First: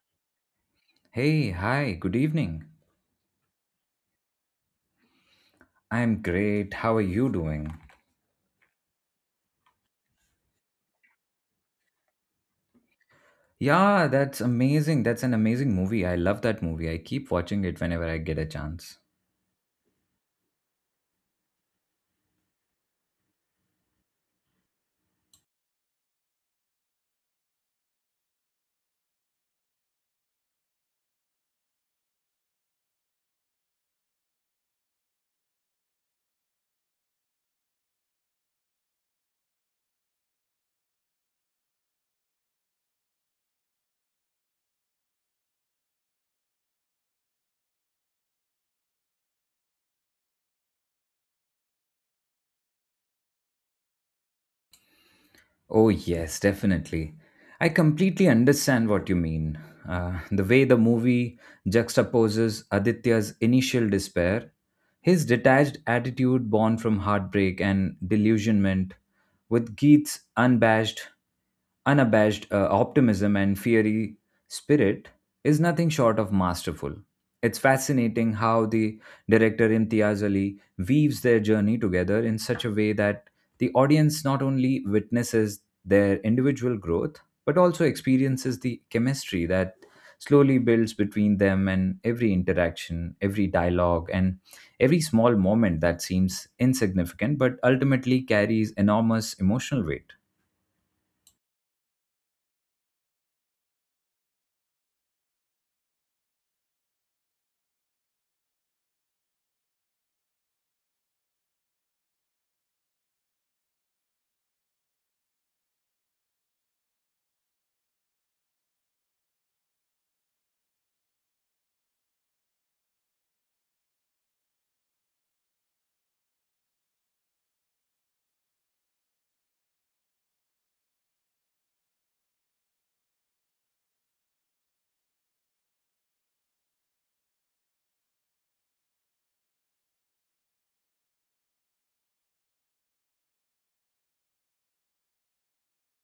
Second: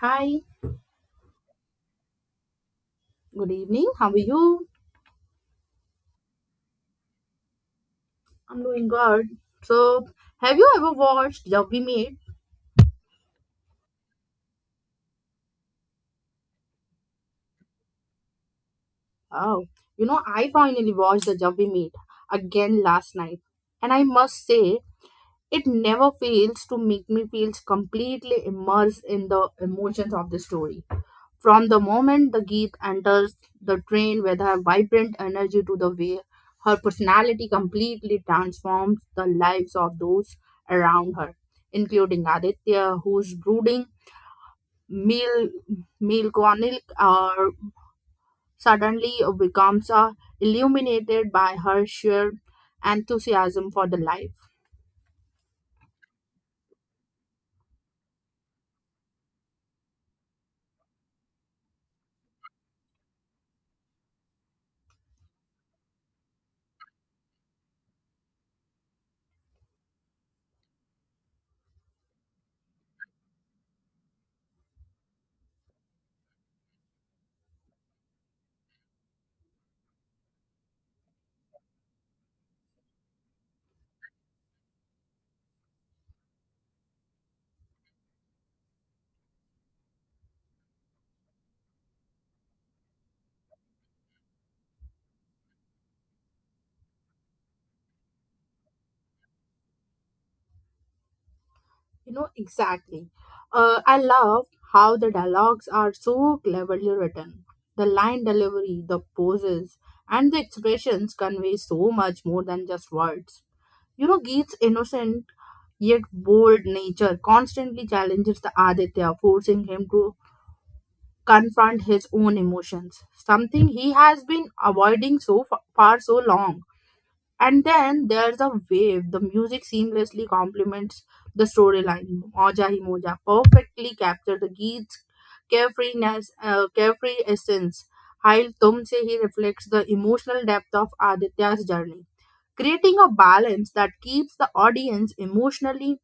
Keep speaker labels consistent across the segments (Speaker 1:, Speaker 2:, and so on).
Speaker 1: Hi,
Speaker 2: Hey, hi, good evening.
Speaker 1: good evening. How are you?
Speaker 2: I'm great. How are you doing?
Speaker 1: I'm doing good. So, have you ever watched Jab We Meet?
Speaker 2: Yeah, that's amazing. That's an amazing movie. I love that movie. I keep watching it whenever I get a chance.
Speaker 1: Oh, you know, I finally watched the Jab We Meet again last night, and I must say, it never fails to make me feel completely immersed in the emotions of the story. From the moment the Geet enters the train with her vibrant energy to the way her personality completely transforms the lives of those around her, including Aditya, whose brooding male melancholic are suddenly becomes illuminated by her sheer enthusiasm for the life.
Speaker 2: Oh, yes, definitely. I completely understand what you mean. The way the movie juxtaposes Aditya's initial despair, his detached attitude born from heartbreak and delusionment, with Geet's unabashed optimism and fiery spirit, is nothing short of masterful. It's fascinating how the director Imtiaz Ali weaves their journey together in such a way that the audience not only witnesses their individual growth, but also experiences the chemistry that slowly builds between them and every interaction, every dialogue, and every small moment that seems insignificant but ultimately carries enormous emotional weight.
Speaker 1: You know, exactly. I love how the dialogues are so cleverly written. The line delivery, the poses, and the expressions convey so much more than just words. You know, Geet's innocent yet bold nature constantly challenges the Aditya, forcing him to confront his own emotions, something he has been avoiding so far so long. And then there's a wave. The music seamlessly complements the storyline. Moja Hi Moja perfectly captured the Geet's carefreeness, carefree essence, while Tumse Hi reflects the emotional depth of Aditya's journey, creating a balance that keeps the audience emotionally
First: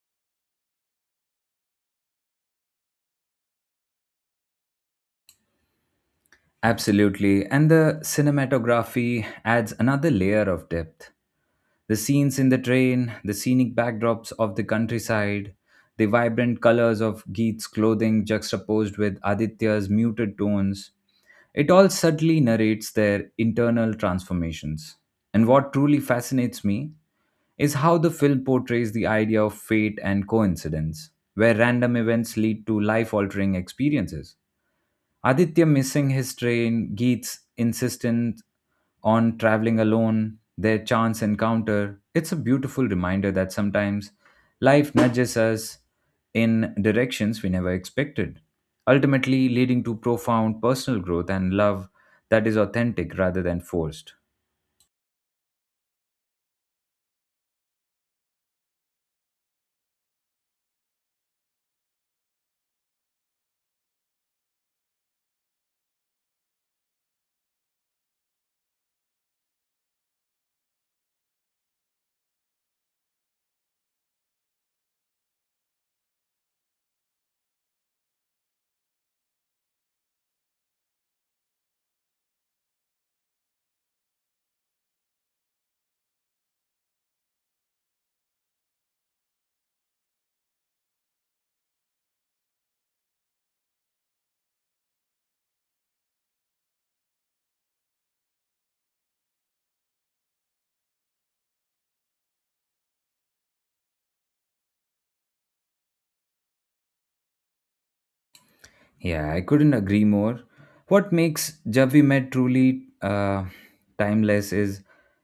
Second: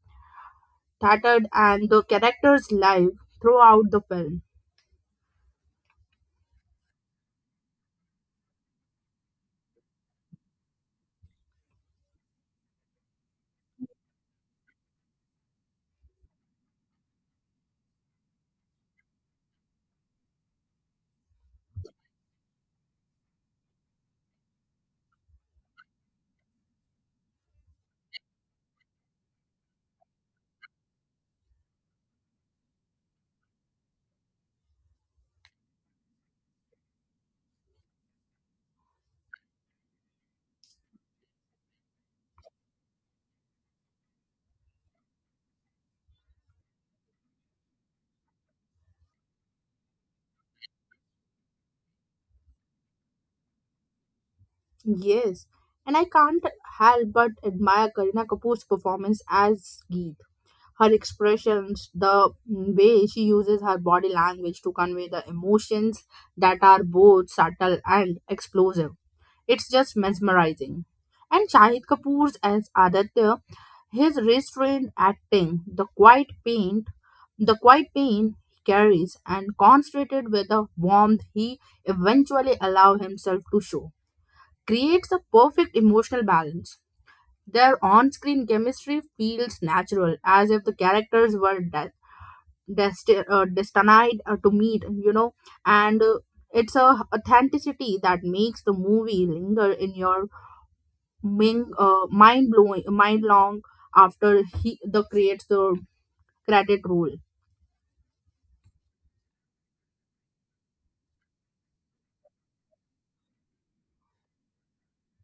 Speaker 1: tattered and the characters live throughout the film.
Speaker 2: Absolutely, and the cinematography adds another layer of depth. The scenes in the train, the scenic backdrops of the countryside, the vibrant colors of Geet's clothing juxtaposed with Aditya's muted tones, it all subtly narrates their internal transformations. And what truly fascinates me is how the film portrays the idea of fate and coincidence, where random events lead to life altering experiences. Aditya missing his train, Geet's insistence on traveling alone, their chance encounter. It's a beautiful reminder that sometimes life nudges us in directions we never expected, ultimately leading to profound personal growth and love that is authentic rather than forced.
Speaker 1: Yes, and I can't help but admire Karina Kapoor's performance as Geet her expressions, the way she uses her body language to convey the emotions that are both subtle and explosive. It's just mesmerizing. And Shahid Kapoor's as Aditya, his restrained acting, the quiet pain he carries, and concentrated with the warmth he eventually allows himself to show, creates a perfect emotional balance. Their on-screen chemistry feels natural, as if the characters were destined to meet you know and it's a authenticity that makes the movie linger in your mind blowing mind long after he the creates the credit roll.
Speaker 2: Yeah, I couldn't agree more. What makes Javi Med truly timeless is,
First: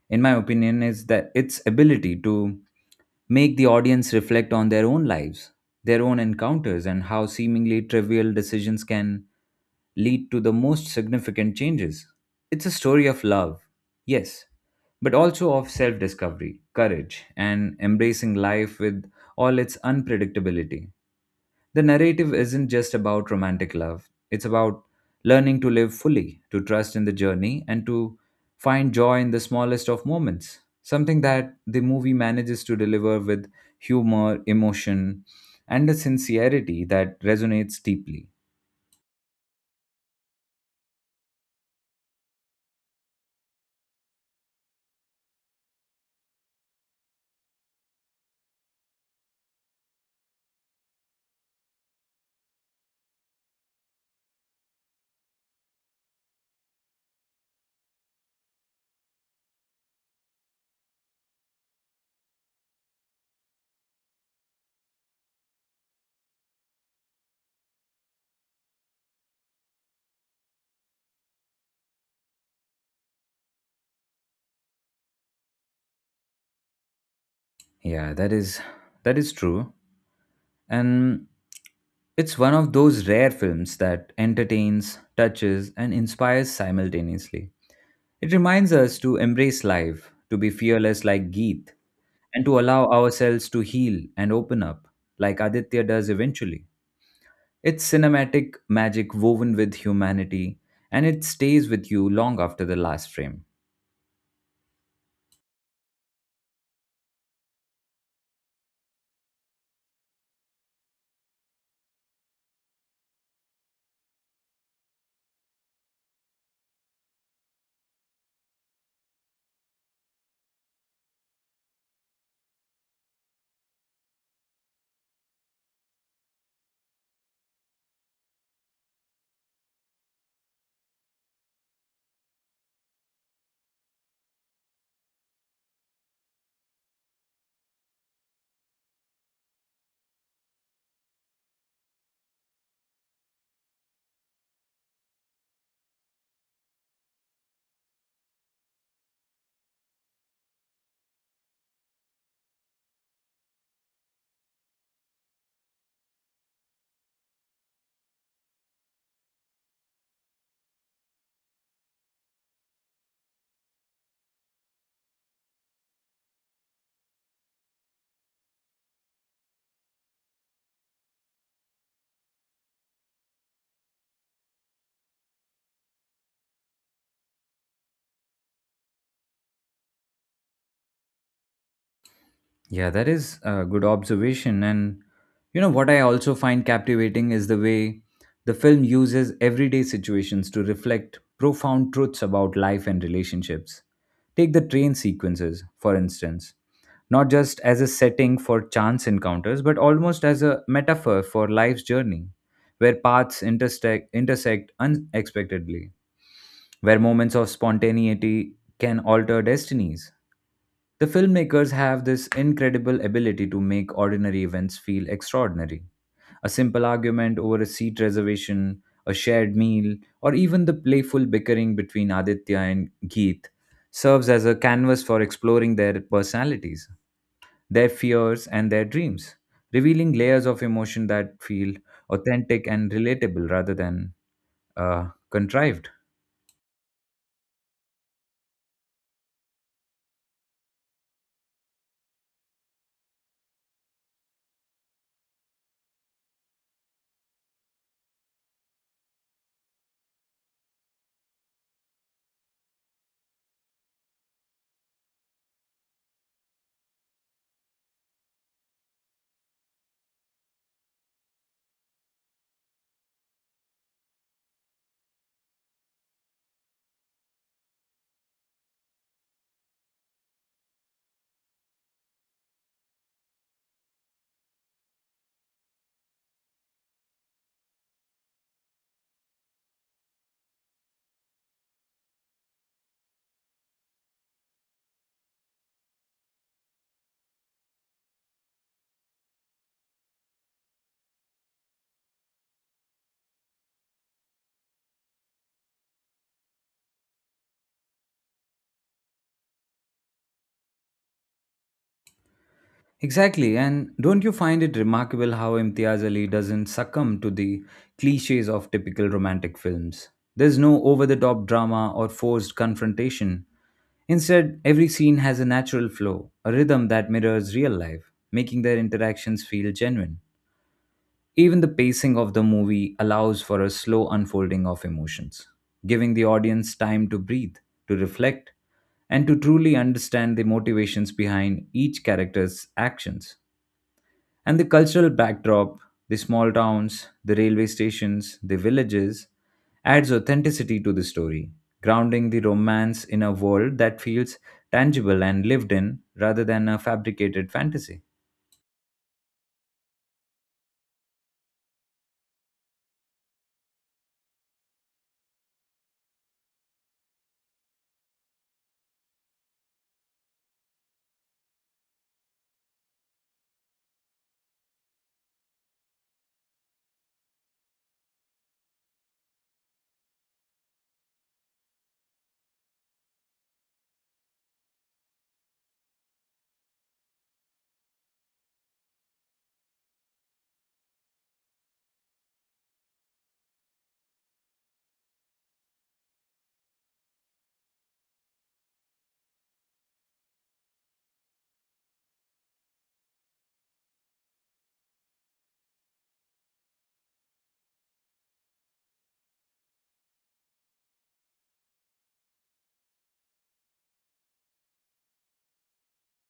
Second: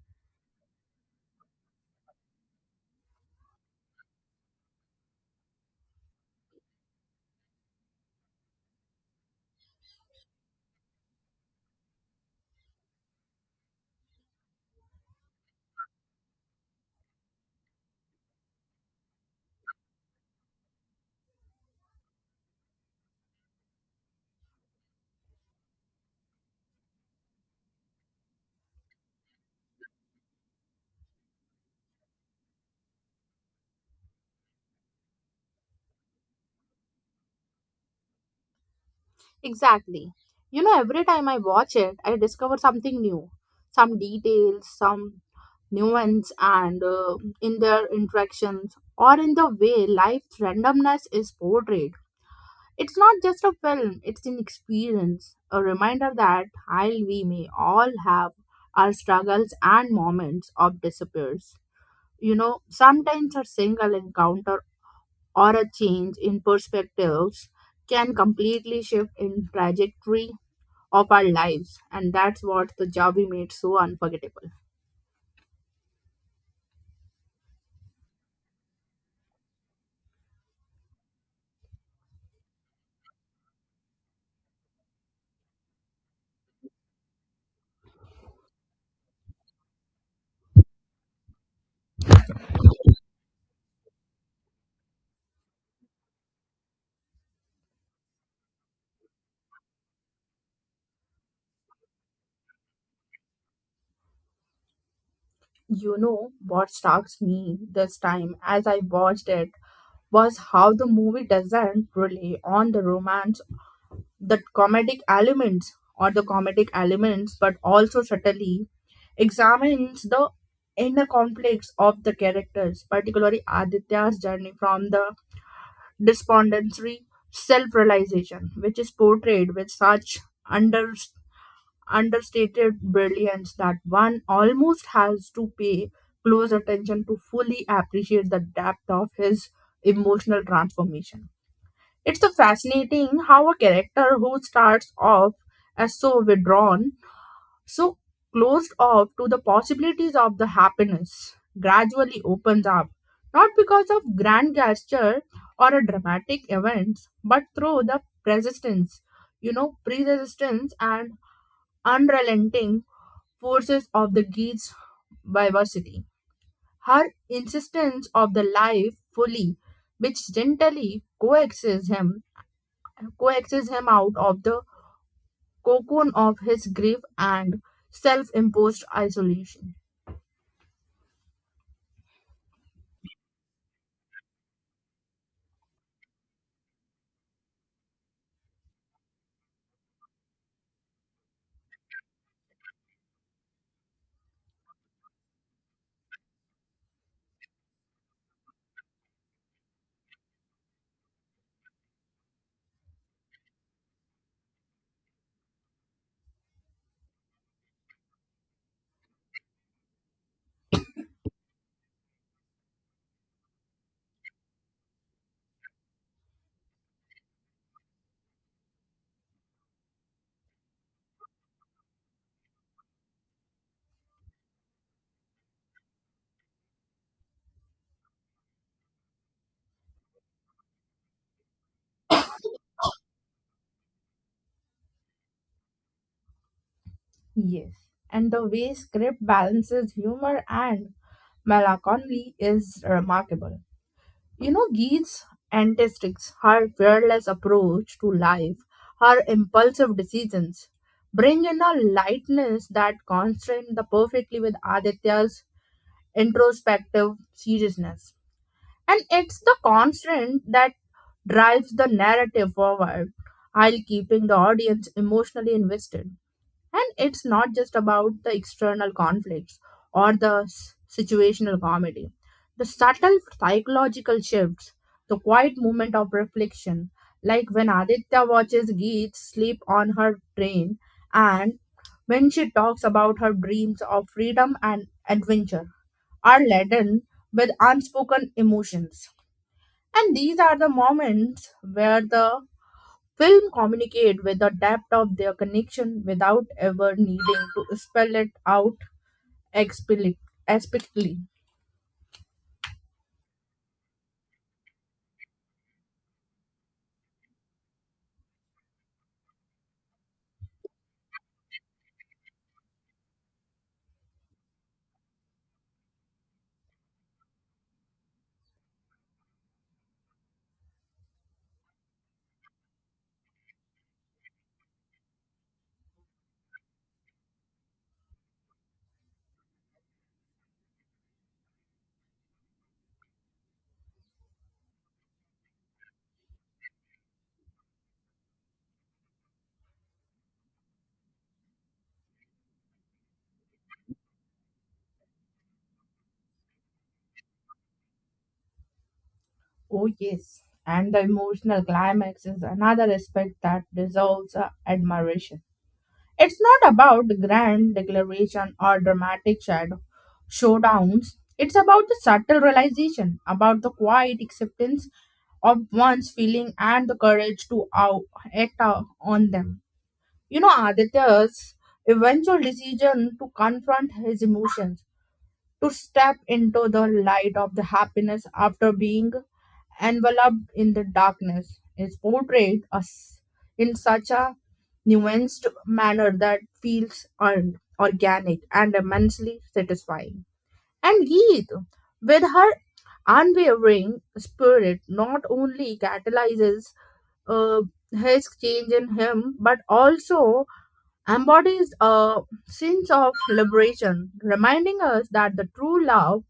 Speaker 2: in my opinion, is that its ability to make the audience reflect on their own lives, their own encounters, and how seemingly trivial decisions can lead to the most significant changes. It's a story of love, yes, but also of self discovery, courage, and embracing life with all its unpredictability. The narrative isn't just about romantic love, it's about learning to live fully, to trust in the journey, and to find joy in the smallest of moments. Something that the movie manages to deliver with humor, emotion, and a sincerity that resonates deeply.
Speaker 1: Exactly. You know, every time I watch it I discover something new, some details, some nuance and in their interactions or in the way life randomness is portrayed. It's not just a film, it's an experience, a reminder that while we may all have our struggles and moments of disappears, you know, sometimes a single encounter or a change in perspectives can completely shift in trajectory of our lives, and that's what the Javi made so unforgettable.
Speaker 2: Yeah, that is true. And it's one of those rare films that entertains, touches, and inspires simultaneously. It reminds us to embrace life, to be fearless like Geet, and to allow ourselves to heal and open up, like Aditya does eventually. It's cinematic magic woven with humanity, and it stays with you long after the last frame.
Speaker 1: You know what strikes me this time as I watched it was how the movie doesn't rely on the romance the comedic elements or the comedic elements, but also subtly examines the inner conflicts of the characters, particularly Aditya's journey from the despondency self realization, which is portrayed with such under, understated brilliance that one almost has to pay close attention to fully appreciate the depth of his emotional transformation. It's so fascinating how a character who starts off as so withdrawn, so closed off to the possibilities of the happiness, gradually opens up, not because of grand gesture or a dramatic event, but through the persistence, you know, pre-resistance and unrelenting forces of the geese diversity. Her insistence of the life fully, which gently coaxes him out of the cocoon of his grief and self imposed isolation.
Speaker 2: Yeah, that is a good observation. And you know what I also find captivating is the way the film uses everyday situations to reflect profound truths about life and relationships. Take the train sequences, for instance, not just as a setting for chance encounters, but almost as a metaphor for life's journey, where paths intersect unexpectedly where moments of spontaneity can alter destinies. The filmmakers have this incredible ability to make ordinary events feel extraordinary. A simple argument over a seat reservation, a shared meal, or even the playful bickering between Aditya and Geet serves as a canvas for exploring their personalities, their fears, and their dreams, revealing layers of emotion that feel authentic and relatable rather than contrived.
Speaker 1: Yes, and the way script balances humor and melancholy is remarkable. You know, Geeth's antistics, her fearless approach to life, her impulsive decisions, bring in a lightness that contrasts the perfectly with Aditya's introspective seriousness. And it's the constant that drives the narrative forward while keeping the audience emotionally invested. And it's not just about the external conflicts or the situational comedy. The subtle psychological shifts, the quiet moment of reflection, like when Aditya watches Geet sleep on her train and when she talks about her dreams of freedom and adventure, are laden with unspoken emotions. And these are the moments where the film communicate with the depth of their connection without ever needing to spell it out expli- explicitly.
Speaker 2: Exactly, and don't you find it remarkable how Imtiaz Ali doesn't succumb to the cliches of typical romantic films? There's no over the top drama or forced confrontation. Instead, every scene has a natural flow, a rhythm that mirrors real life, making their interactions feel genuine. Even the pacing of the movie allows for a slow unfolding of emotions, giving the audience time to breathe, to reflect, and to truly understand the motivations behind each character's actions. And the cultural backdrop, the small towns, the railway stations, the villages, adds authenticity to the story, grounding the romance in a world that feels tangible and lived in rather than a fabricated fantasy.
Speaker 1: Oh yes. And the emotional climax is another aspect that deserves admiration. It's not about grand declaration or dramatic shadow showdowns. It's about the subtle realization, about the quiet acceptance of one's feeling and the courage to act out on them. You know, Aditya's eventual decision to confront his emotions to step into the light of the happiness after being enveloped in the darkness is portrayed us in such a nuanced manner that feels earned, organic, and immensely satisfying. And Geet, with her unwavering spirit, not only catalyzes uh, his change in him, but also embodies a sense of liberation, reminding us that the true love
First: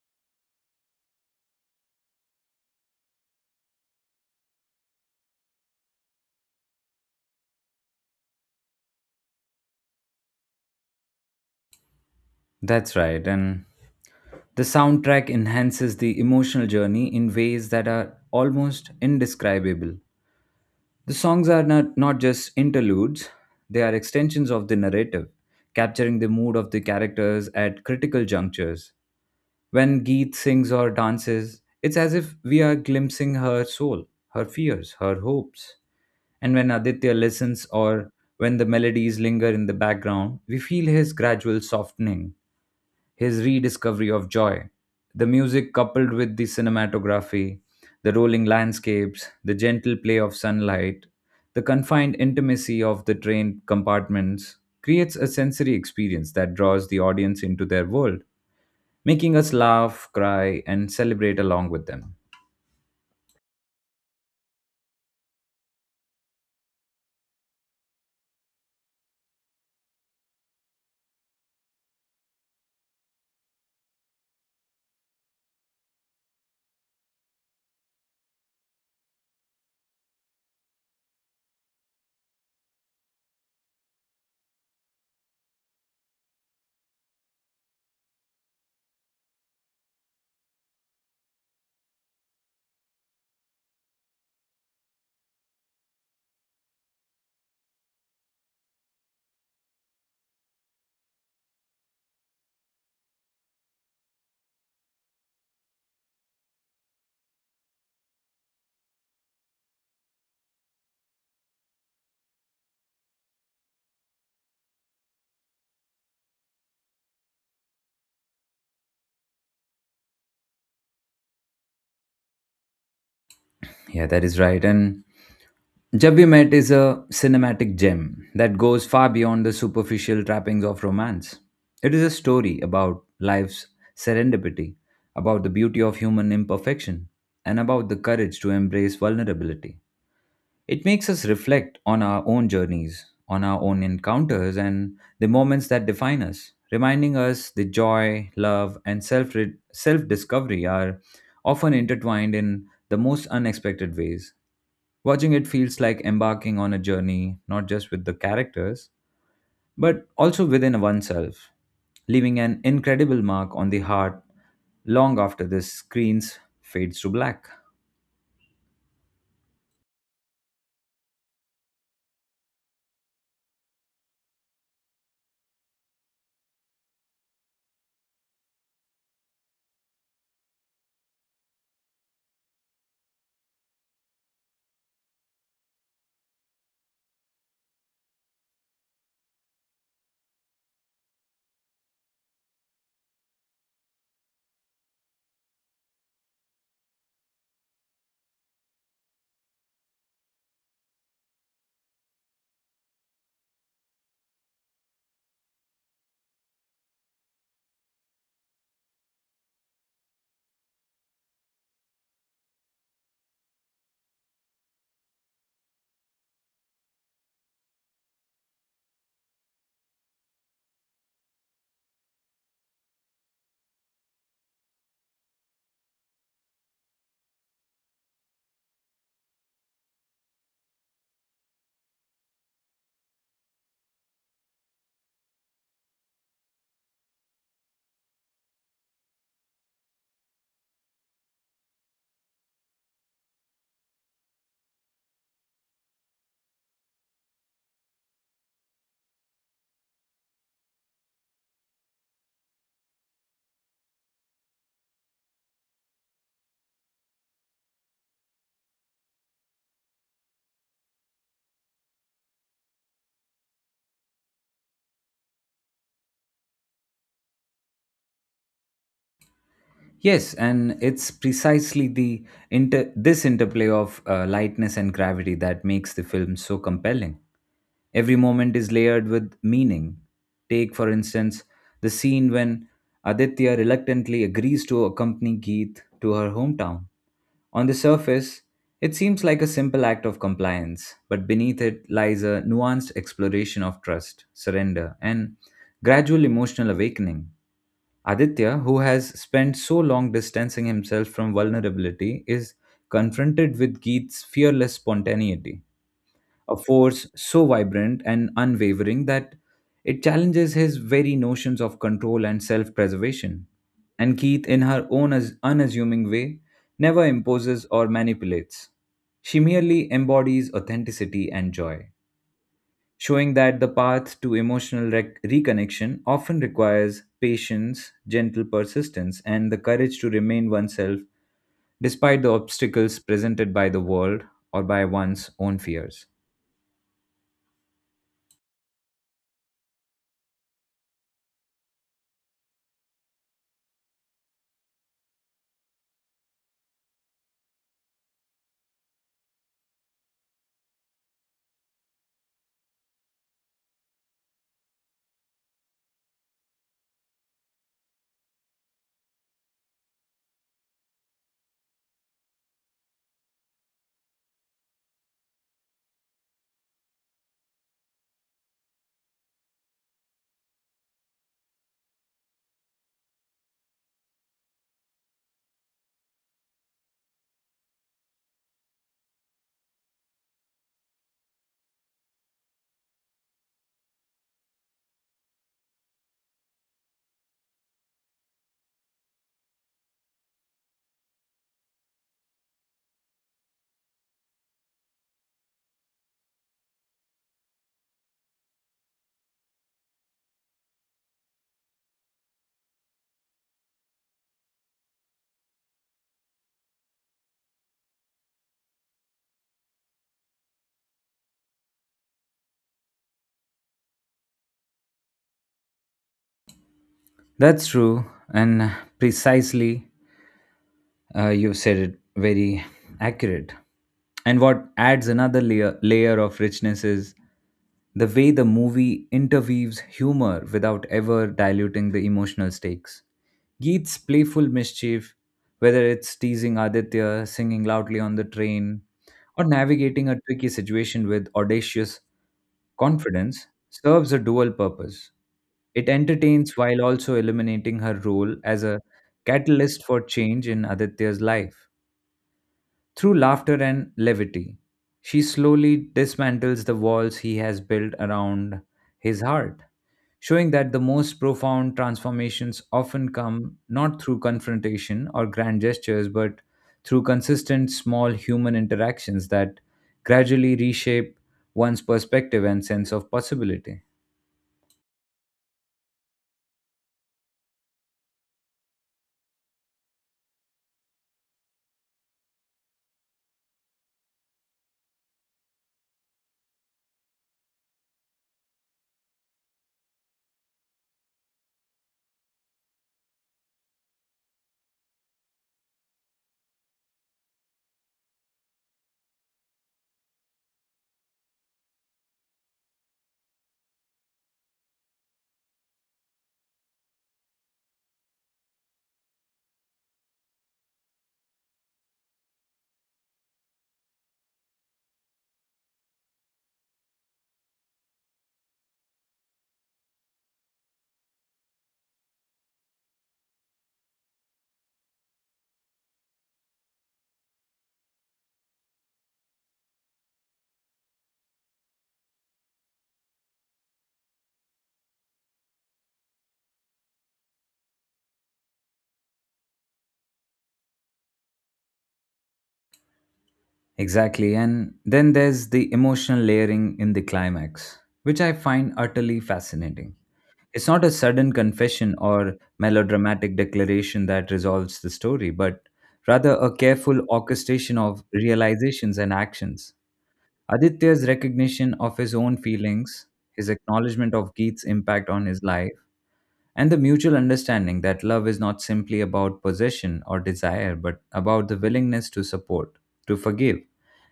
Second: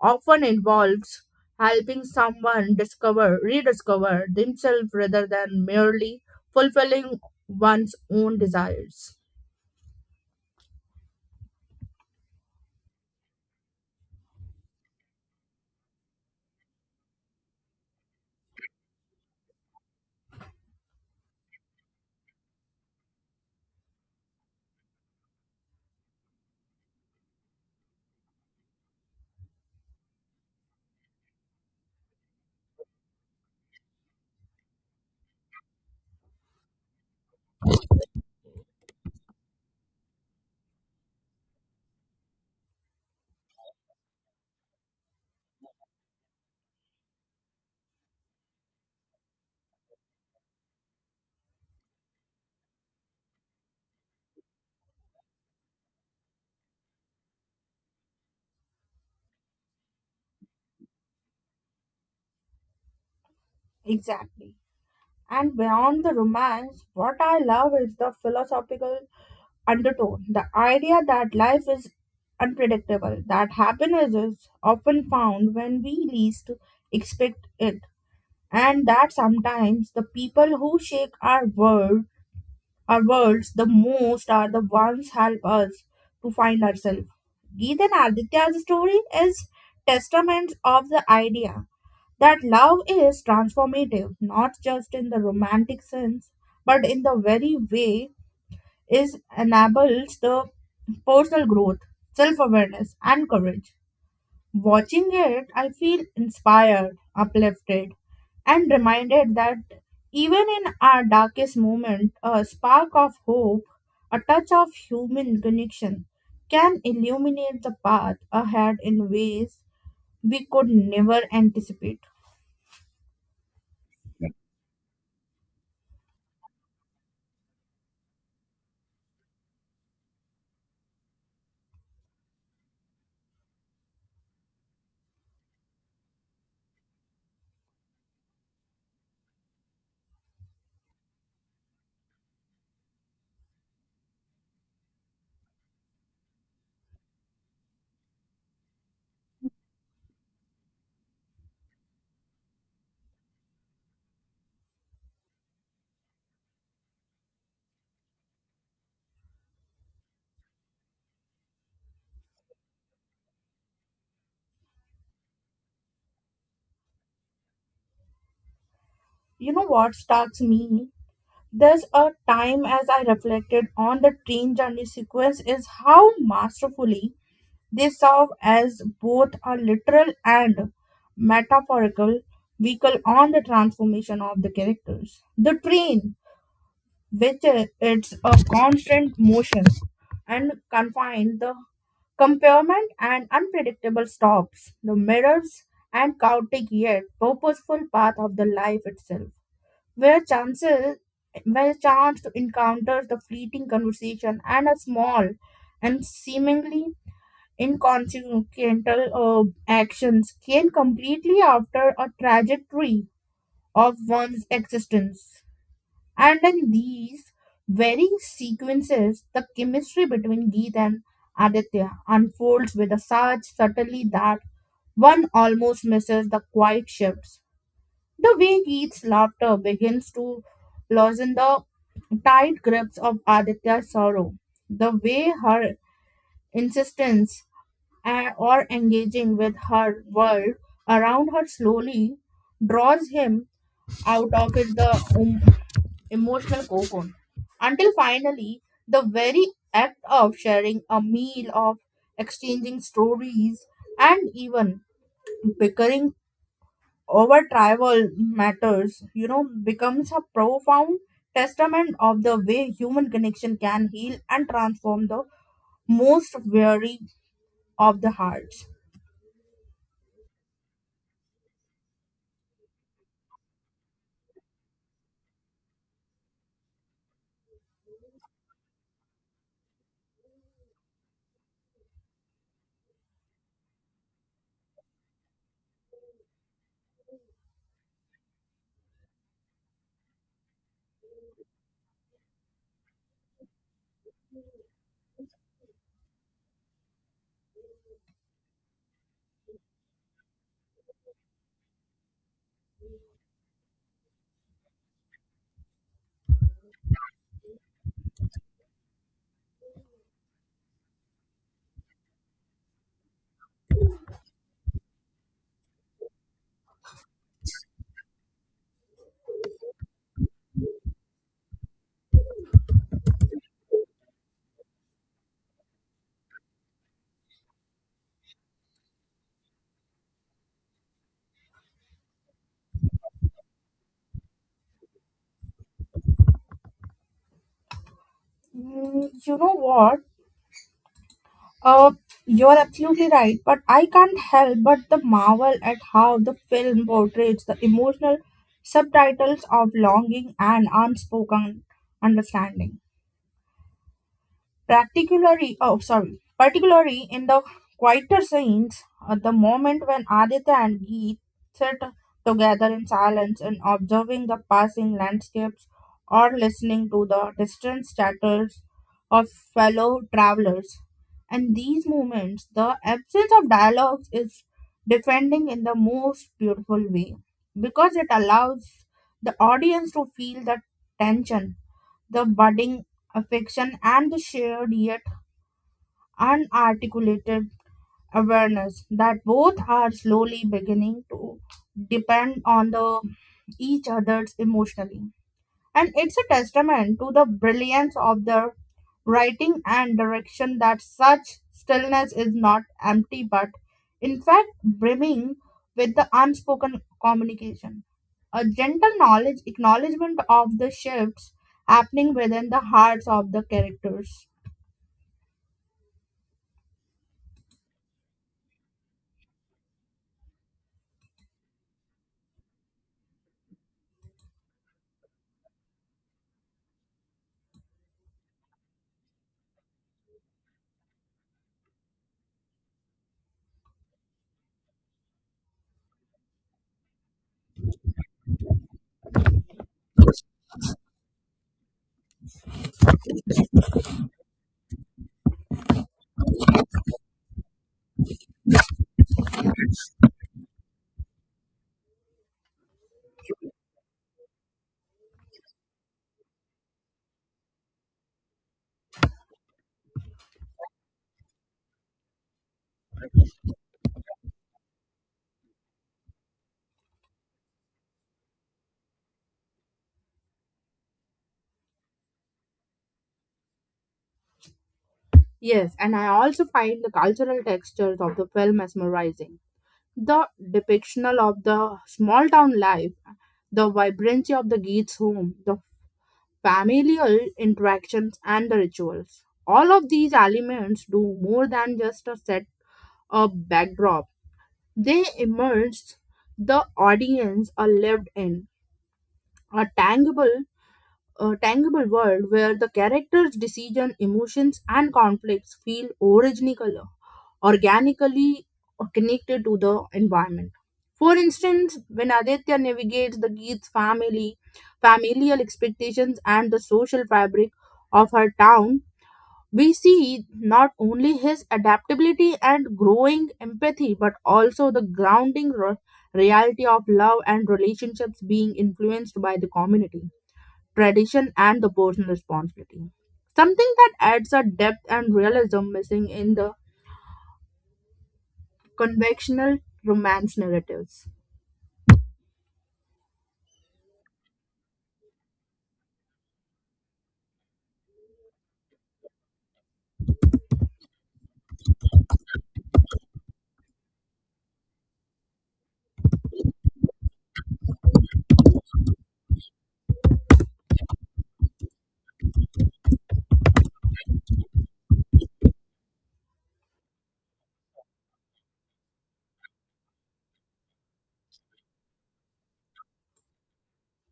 Speaker 1: often involves helping someone rediscover themselves rather than merely fulfilling one's own desires.
Speaker 2: That's right. And the soundtrack enhances the emotional journey in ways that are almost indescribable. The songs are not just interludes, they are extensions of the narrative, capturing the mood of the characters at critical junctures. When Geet sings or dances, it's as if we are glimpsing her soul, her fears, her hopes. And when Aditya listens or when the melodies linger in the background, we feel his gradual softening, his rediscovery of joy. The music coupled with the cinematography, the rolling landscapes, the gentle play of sunlight, the confined intimacy of the train compartments creates a sensory experience that draws the audience into their world making us laugh, cry, and celebrate along with them.
Speaker 1: Exactly. And beyond the romance, what I love is the philosophical undertone, the idea that life is unpredictable, that happiness is often found when we least expect it, and that sometimes the people who shake our world our worlds the most are the ones help us to find ourselves. Geet and Aditya's story is testament of the idea that love is transformative, not just in the romantic sense, but in the very way is enables the personal growth, self-awareness, and courage. Watching it, I feel inspired, uplifted, and reminded that even in our darkest moment, a spark of hope, a touch of human connection can illuminate the path ahead in ways we could never anticipate.
Speaker 2: Yeah, that is right. And Jab We Met is a cinematic gem that goes far beyond the superficial trappings of romance. It is a story about life's serendipity, about the beauty of human imperfection, and about the courage to embrace vulnerability. It makes us reflect on our own journeys, on our own encounters, and the moments that define us, reminding us the joy, love, and self discovery are often intertwined in the most unexpected ways. Watching it feels like embarking on a journey, not just with the characters, but also within oneself, leaving an incredible mark on the heart long after the screens fades to black.
Speaker 1: You know what starts me? There's a time as I reflected on the train journey sequence is how masterfully they serve as both a literal and metaphorical vehicle on the transformation of the characters. The train, which it's a constant motion and confined, the compartment and unpredictable stops, the mirrors and chaotic yet purposeful path of the life itself, where chances where chance to encounter the fleeting conversation and a small and seemingly inconsequential actions came completely after a trajectory of one's existence. And in these very sequences, the chemistry between Geet and Aditya unfolds with such subtlety that one almost misses the quiet shifts. The way Geet's laughter begins to loosen the tight grips of Aditya's sorrow, the way her insistence or engaging with her world around her slowly draws him out of his the um, emotional cocoon until finally the very act of sharing a meal of exchanging stories and even bickering over tribal matters, you know, becomes a profound testament of the way human connection can heal and transform the most weary of the hearts.
Speaker 2: Yes, and it's precisely the this interplay of lightness and gravity that makes the film so compelling. Every moment is layered with meaning. Take, for instance, the scene when Aditya reluctantly agrees to accompany Geet to her hometown. On the surface, it seems like a simple act of compliance, but beneath it lies a nuanced exploration of trust, surrender, and gradual emotional awakening. Aditya, who has spent so long distancing himself from vulnerability, is confronted with Geet's fearless spontaneity, a force so vibrant and unwavering that it challenges his very notions of control and self preservation. And Keith, in her unassuming way, never imposes or manipulates. She merely embodies authenticity and joy showing that the path to emotional reconnection often requires patience, gentle persistence, and the courage to remain oneself despite the obstacles presented by the world or by one's own fears.
Speaker 1: You know what. Uh, you're absolutely right, but I can't help but the marvel at how the film portrays the emotional subtitles of longing and unspoken understanding. Particularly in the quieter scenes, at the moment when Aditya and Geet sit together in silence and observing the passing landscapes or listening to the distant chatters of fellow travelers. And these moments, the absence of dialogues is defending in the most beautiful way because it allows the audience to feel the tension, the budding affection and the shared yet unarticulated awareness that both are slowly beginning to depend on the each other's emotionally, and it's a testament to the brilliance of their writing and direction that such stillness is not empty but in fact brimming with the unspoken communication, a gentle knowledge acknowledgement of the shifts happening within the hearts of the characters.
Speaker 2: That's true, and precisely you've said it very accurate. And what adds another layer of richness is the way the movie interweaves humor without ever diluting the emotional stakes. Geet's playful mischief, whether it's teasing Aditya, singing loudly on the train, or navigating a tricky situation with audacious confidence, serves a dual purpose. It entertains while also eliminating her role as a catalyst for change in Aditya's life. Through laughter and levity, she slowly dismantles the walls he has built around his heart, showing that the most profound transformations often come not through confrontation or grand gestures, but through consistent small human interactions that gradually reshape one's perspective and sense of possibility.
Speaker 1: Yes, and I also find the cultural textures of the film mesmerizing, the depictional of the small town life, the vibrancy of the geats home, the familial interactions, and the rituals. All of these elements do more than just a set a backdrop. They immerse the audience are lived in a tangible a tangible world where the characters' decision, emotions, and conflicts feel original organically connected to the environment. For instance, when Aditya navigates the Geet's family, familial expectations, and the social fabric of her town, we see not only his adaptability and growing empathy, but also the grounding reality of love and relationships being influenced by the community, tradition, and the personal responsibility. Something that adds a depth and realism missing in the conventional romance narratives.
Speaker 2: Exactly. And then there's the emotional layering in the climax, which I find utterly fascinating. It's not a sudden confession or melodramatic declaration that resolves the story, but rather a careful orchestration of realizations and actions. Aditya's recognition of his own feelings, his acknowledgement of Geet's impact on his life, and the mutual understanding that love is not simply about possession or desire, but about the willingness to support, to forgive,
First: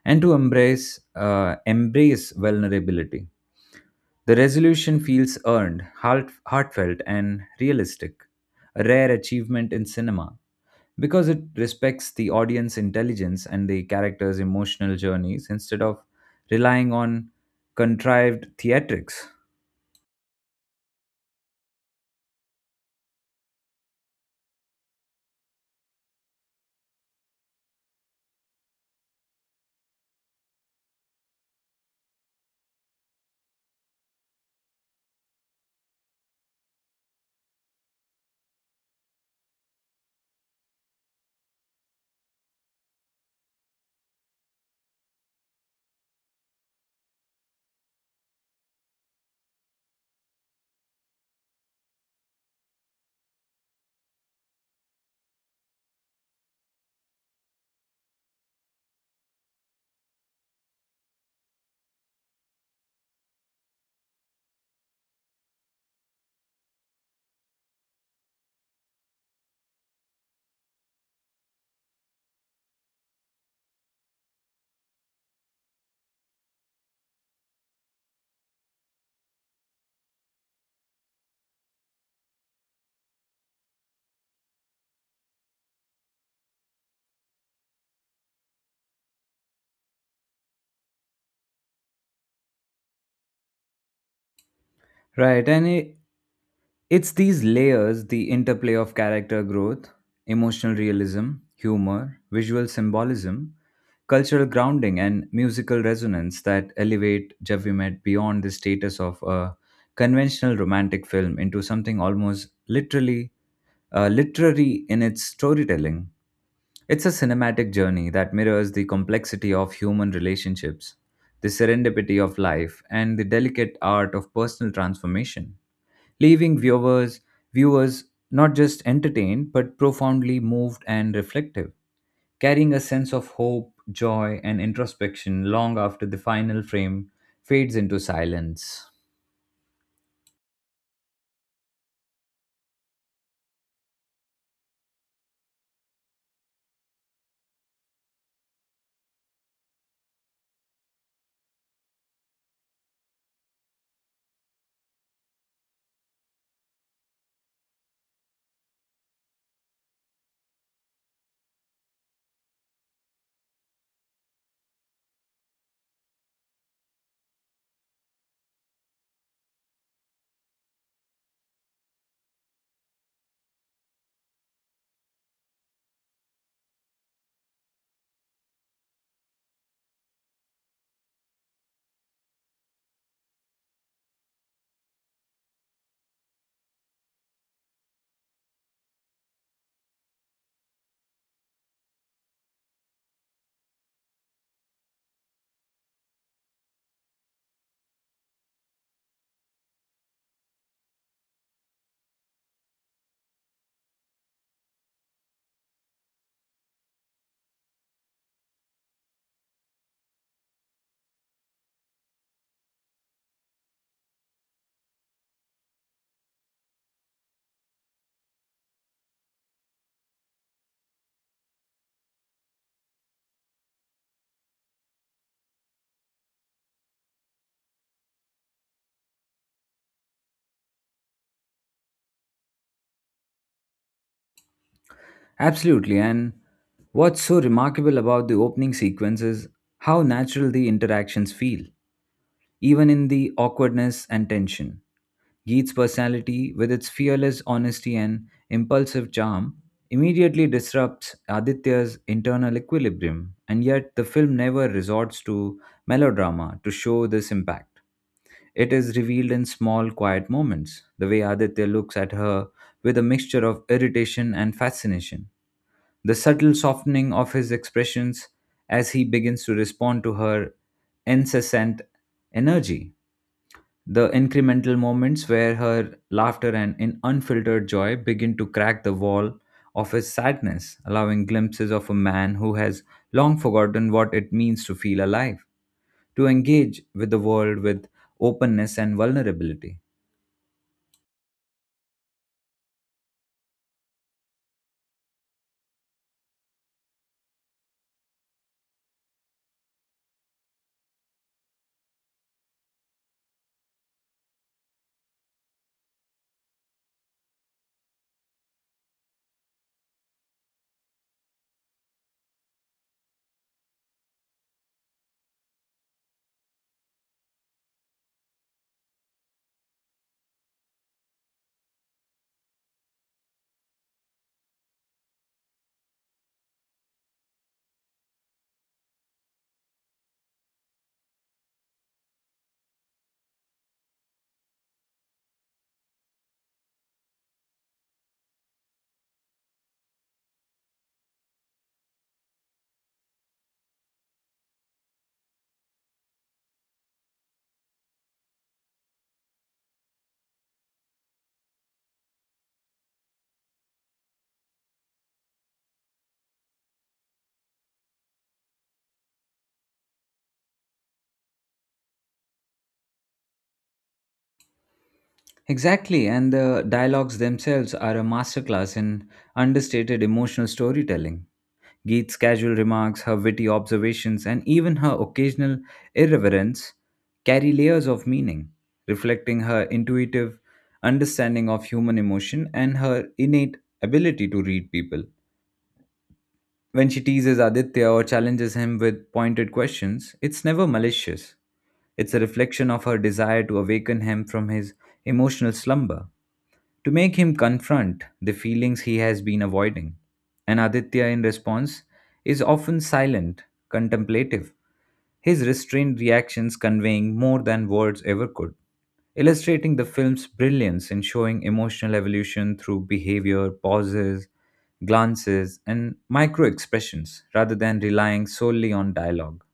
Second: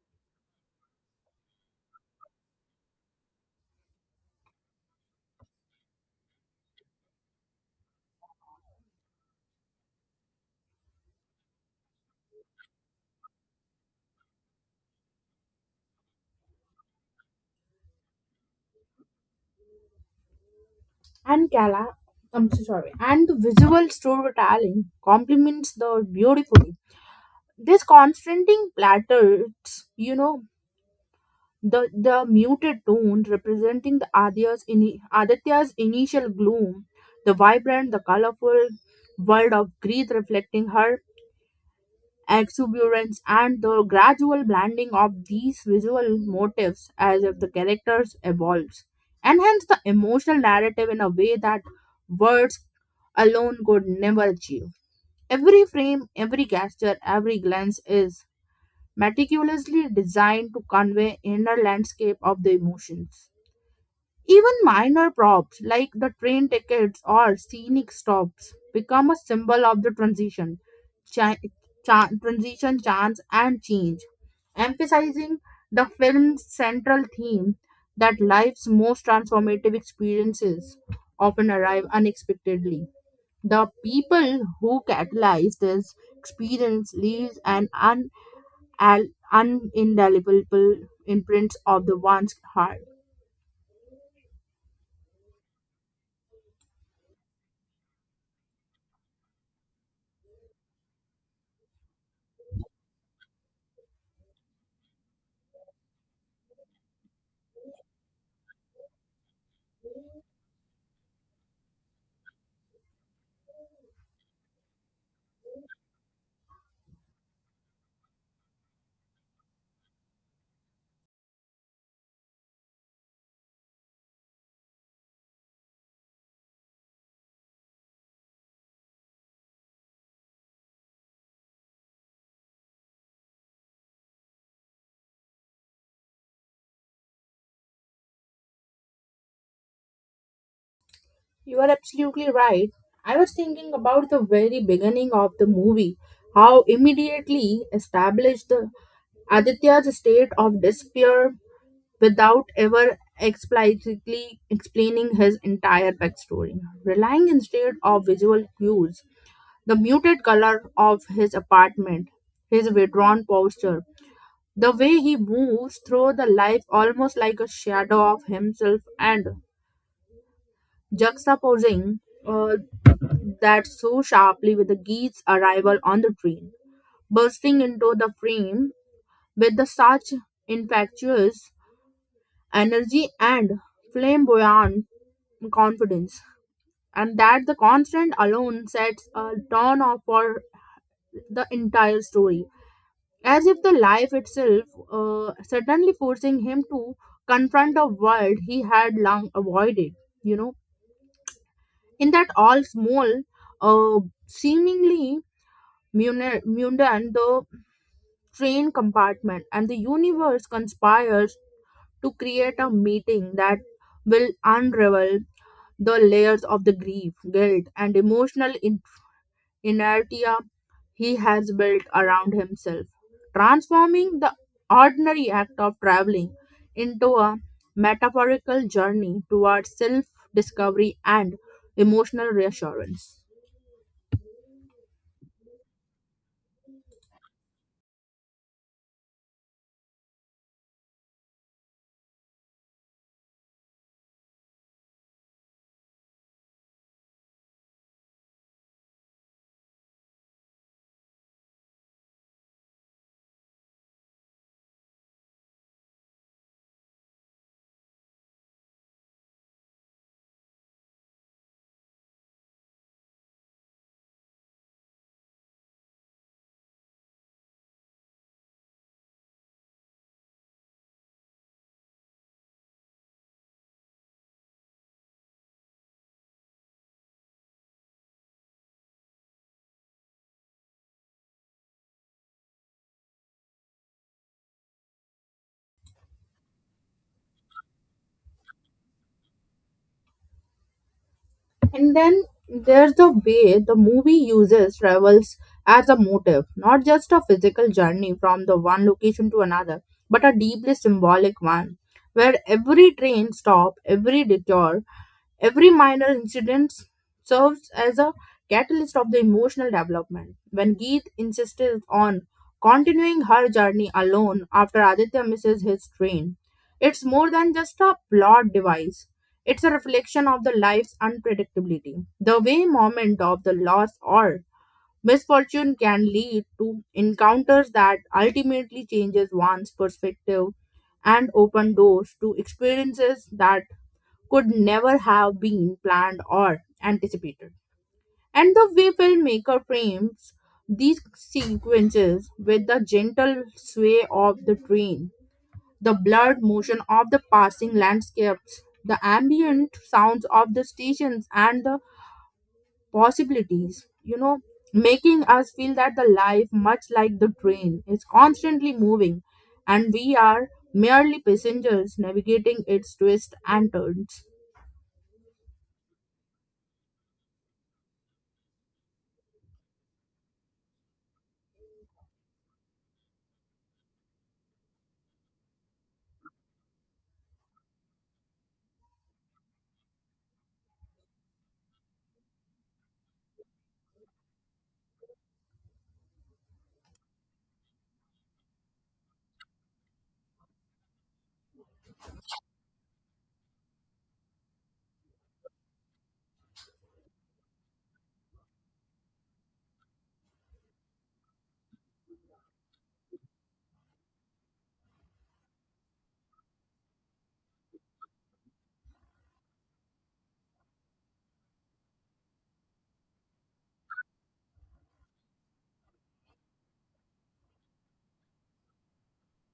Speaker 2: and to embrace vulnerability. The resolution feels earned, heartfelt, and realistic, a rare achievement in cinema because it respects the audience intelligence and the characters' emotional journeys instead of relying on contrived theatrics.
Speaker 1: And Kala, I'm so sorry, and the visual storytelling complements the beautifully. This constraining platters, you know, the muted tone representing the Aditya's initial gloom, the vibrant, the colorful world of Greed reflecting her exuberance, and the gradual blending of these visual motifs as if the characters evolves, and hence the emotional narrative in a way that words alone could never achieve. Every frame, every gesture, every glance is meticulously designed to convey inner landscape of the emotions. Even minor props like the train tickets or scenic stops become a symbol of the transition, cha- transition chance, and change, emphasizing the film's central theme that life's most transformative experiences often arrive unexpectedly. The people who catalyze this experience leaves an al- unindelible imprint of the one's heart.
Speaker 2: Right, it's these layers, the interplay of character growth, emotional realism, humor, visual symbolism, cultural grounding, and musical resonance that elevate Javimet beyond the status of a conventional romantic film into something almost literally literary in its storytelling. It's a cinematic journey that mirrors the complexity of human relationships, the serendipity of life, and the delicate art of personal transformation leaving viewers not just entertained but profoundly moved and reflective, carrying a sense of hope, joy, and introspection long after the final frame fades into silence.
Speaker 1: You are absolutely right. I was thinking about the very beginning of the movie, how immediately established the Aditya's state of despair without ever explicitly explaining his entire backstory, relying instead of visual cues, the muted color of his apartment, his withdrawn posture, the way he moves through the life almost like a shadow of himself, and juxtaposing uh, that so sharply with the geese arrival on the train, bursting into the frame with the such infectious energy and flamboyant confidence, and that the constant alone sets a tone of for the entire story, as if the life itself suddenly forcing him to confront a world he had long avoided. You know, in that all small, uh, seemingly mundane, the train compartment, and the universe conspires to create a meeting that will unravel the layers of the grief, guilt, and emotional inertia he has built around himself, transforming the ordinary act of traveling into a metaphorical journey towards self discovery and emotional reassurance.
Speaker 2: Absolutely, and what's so remarkable about the opening sequence is how natural the interactions feel, even in the awkwardness and tension. Geet's personality, with its fearless honesty and impulsive charm, immediately disrupts Aditya's internal equilibrium, and yet the film never resorts to melodrama to show this impact. It is revealed in small, quiet moments, the way Aditya looks at her with a mixture of irritation and fascination, the subtle softening of his expressions as he begins to respond to her incessant energy the incremental moments where her laughter and in unfiltered joy begin to crack the wall of his sadness, allowing glimpses of a man who has long forgotten what it means to feel alive, to engage with the world with openness and vulnerability.
Speaker 1: And then there's the way the movie uses travels as a motive, not just a physical journey from the one location to another, but a deeply symbolic one, where every train stop, every detour, every minor incident serves as a catalyst of the emotional development. When Geet insisted on continuing her journey alone after Aditya misses his train, it's more than just a plot device. It's a reflection of the life's unpredictability, the way moment of the loss or misfortune can lead to encounters that ultimately changes one's perspective and open doors to experiences that could never have been planned or anticipated. And the way filmmaker frames these sequences with the gentle sway of the train, the blurred motion of the passing landscapes, the ambient sounds of the stations, and the possibilities, you know, making us feel that the life, much like the train, is constantly moving and we are merely passengers navigating its twists and turns.
Speaker 2: Exactly, and the dialogues themselves are a masterclass in understated emotional storytelling. Geet's casual remarks, her witty observations, and even her occasional irreverence carry layers of meaning, reflecting her intuitive understanding of human emotion and her innate ability to read people. When she teases Aditya or challenges him with pointed questions, it's never malicious. It's a reflection of her desire to awaken him from his emotional slumber to make him confront the feelings he has been avoiding. And Aditya, in response, is often silent, contemplative, his restrained reactions conveying more than words ever could, illustrating the film's brilliance in showing emotional evolution through behavior, pauses, glances, and micro expressions rather than relying solely on dialogue.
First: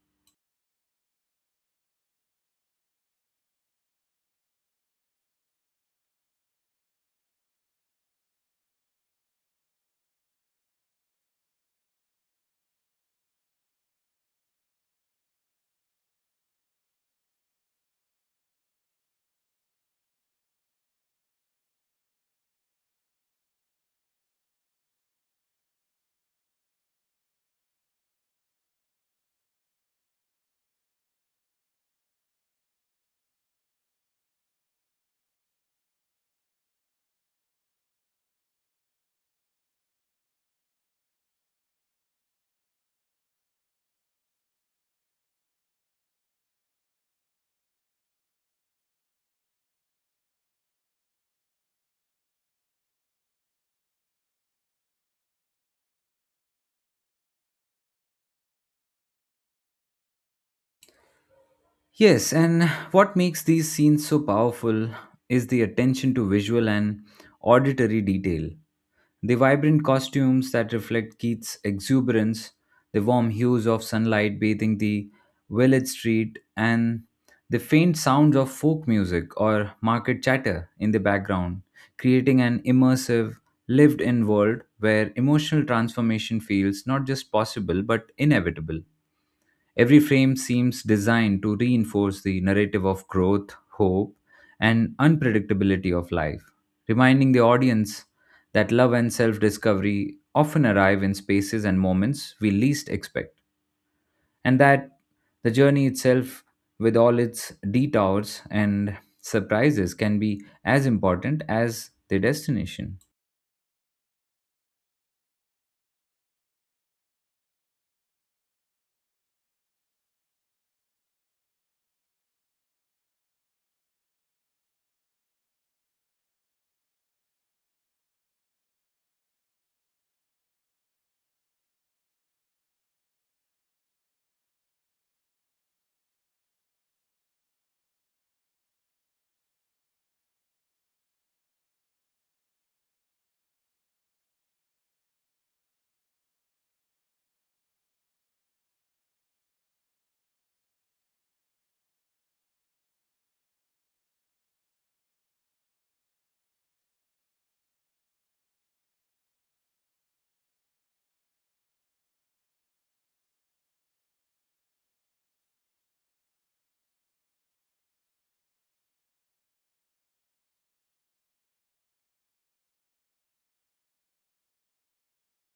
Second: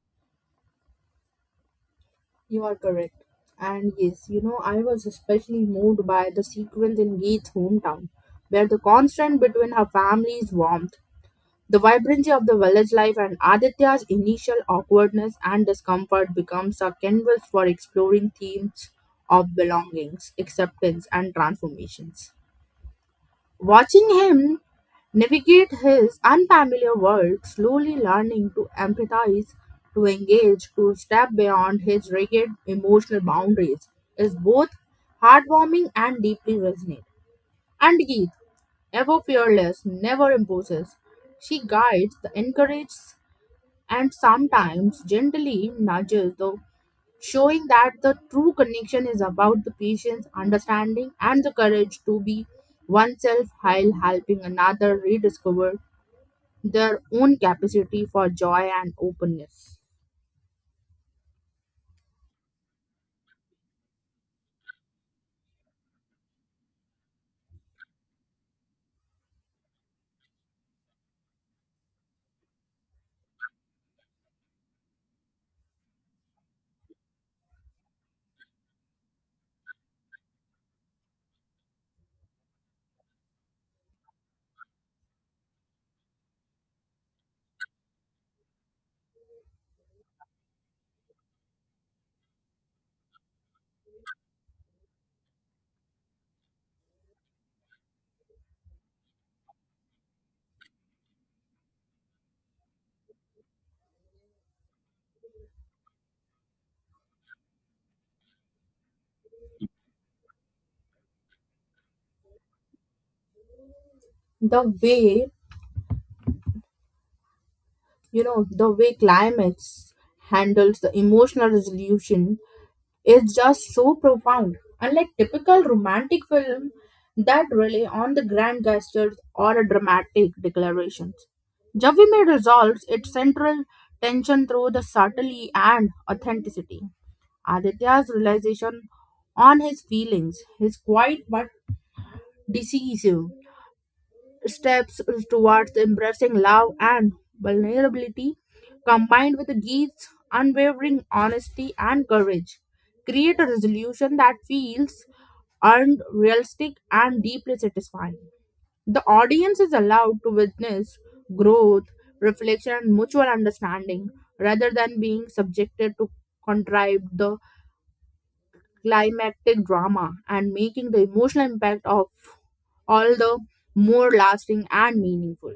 Speaker 1: You are correct. And yes, you know, I was especially moved by the sequence in Geet's hometown, where the constant between her family's warmth, the vibrancy of the village life, and Aditya's initial awkwardness and discomfort becomes a canvas for exploring themes of belongings, acceptance, and transformations. Watching him navigate his unfamiliar world, slowly learning to empathize, to engage, to step beyond his rigid emotional boundaries, is both heartwarming and deeply resonant. And Geet, ever fearless, never imposes. She guides, encourages, and sometimes gently nudges, though, showing that the true connection is about the patient's understanding and the courage to be oneself while helping another rediscover their own capacity for joy and openness.
Speaker 2: Yes, and what makes these scenes so powerful is the attention to visual and auditory detail. The vibrant costumes that reflect Keith's exuberance, the warm hues of sunlight bathing the village street, and the faint sounds of folk music or market chatter in the background, creating an immersive, lived in world where emotional transformation feels not just possible but inevitable. Every frame seems designed to reinforce the narrative of growth, hope, and unpredictability of life, reminding the audience that love and self discovery often arrive in spaces and moments we least expect, and that the journey itself, with all its detours and surprises, can be as important as the destination.
Speaker 1: The way, you know, the way climax handles the emotional resolution is just so profound. Unlike typical romantic film that rely on the grand gestures or a dramatic declarations, Javime resolves its central tension through the subtlety and authenticity. Aditya's realization on his feelings is quiet but decisive, steps towards embracing love and vulnerability, combined with Geet's unwavering honesty and courage, create a resolution that feels earned, realistic, and deeply satisfying. The audience is allowed to witness growth, reflection, and mutual understanding rather than being subjected to contrived the climactic drama and making the emotional impact of all the more lasting and meaningful.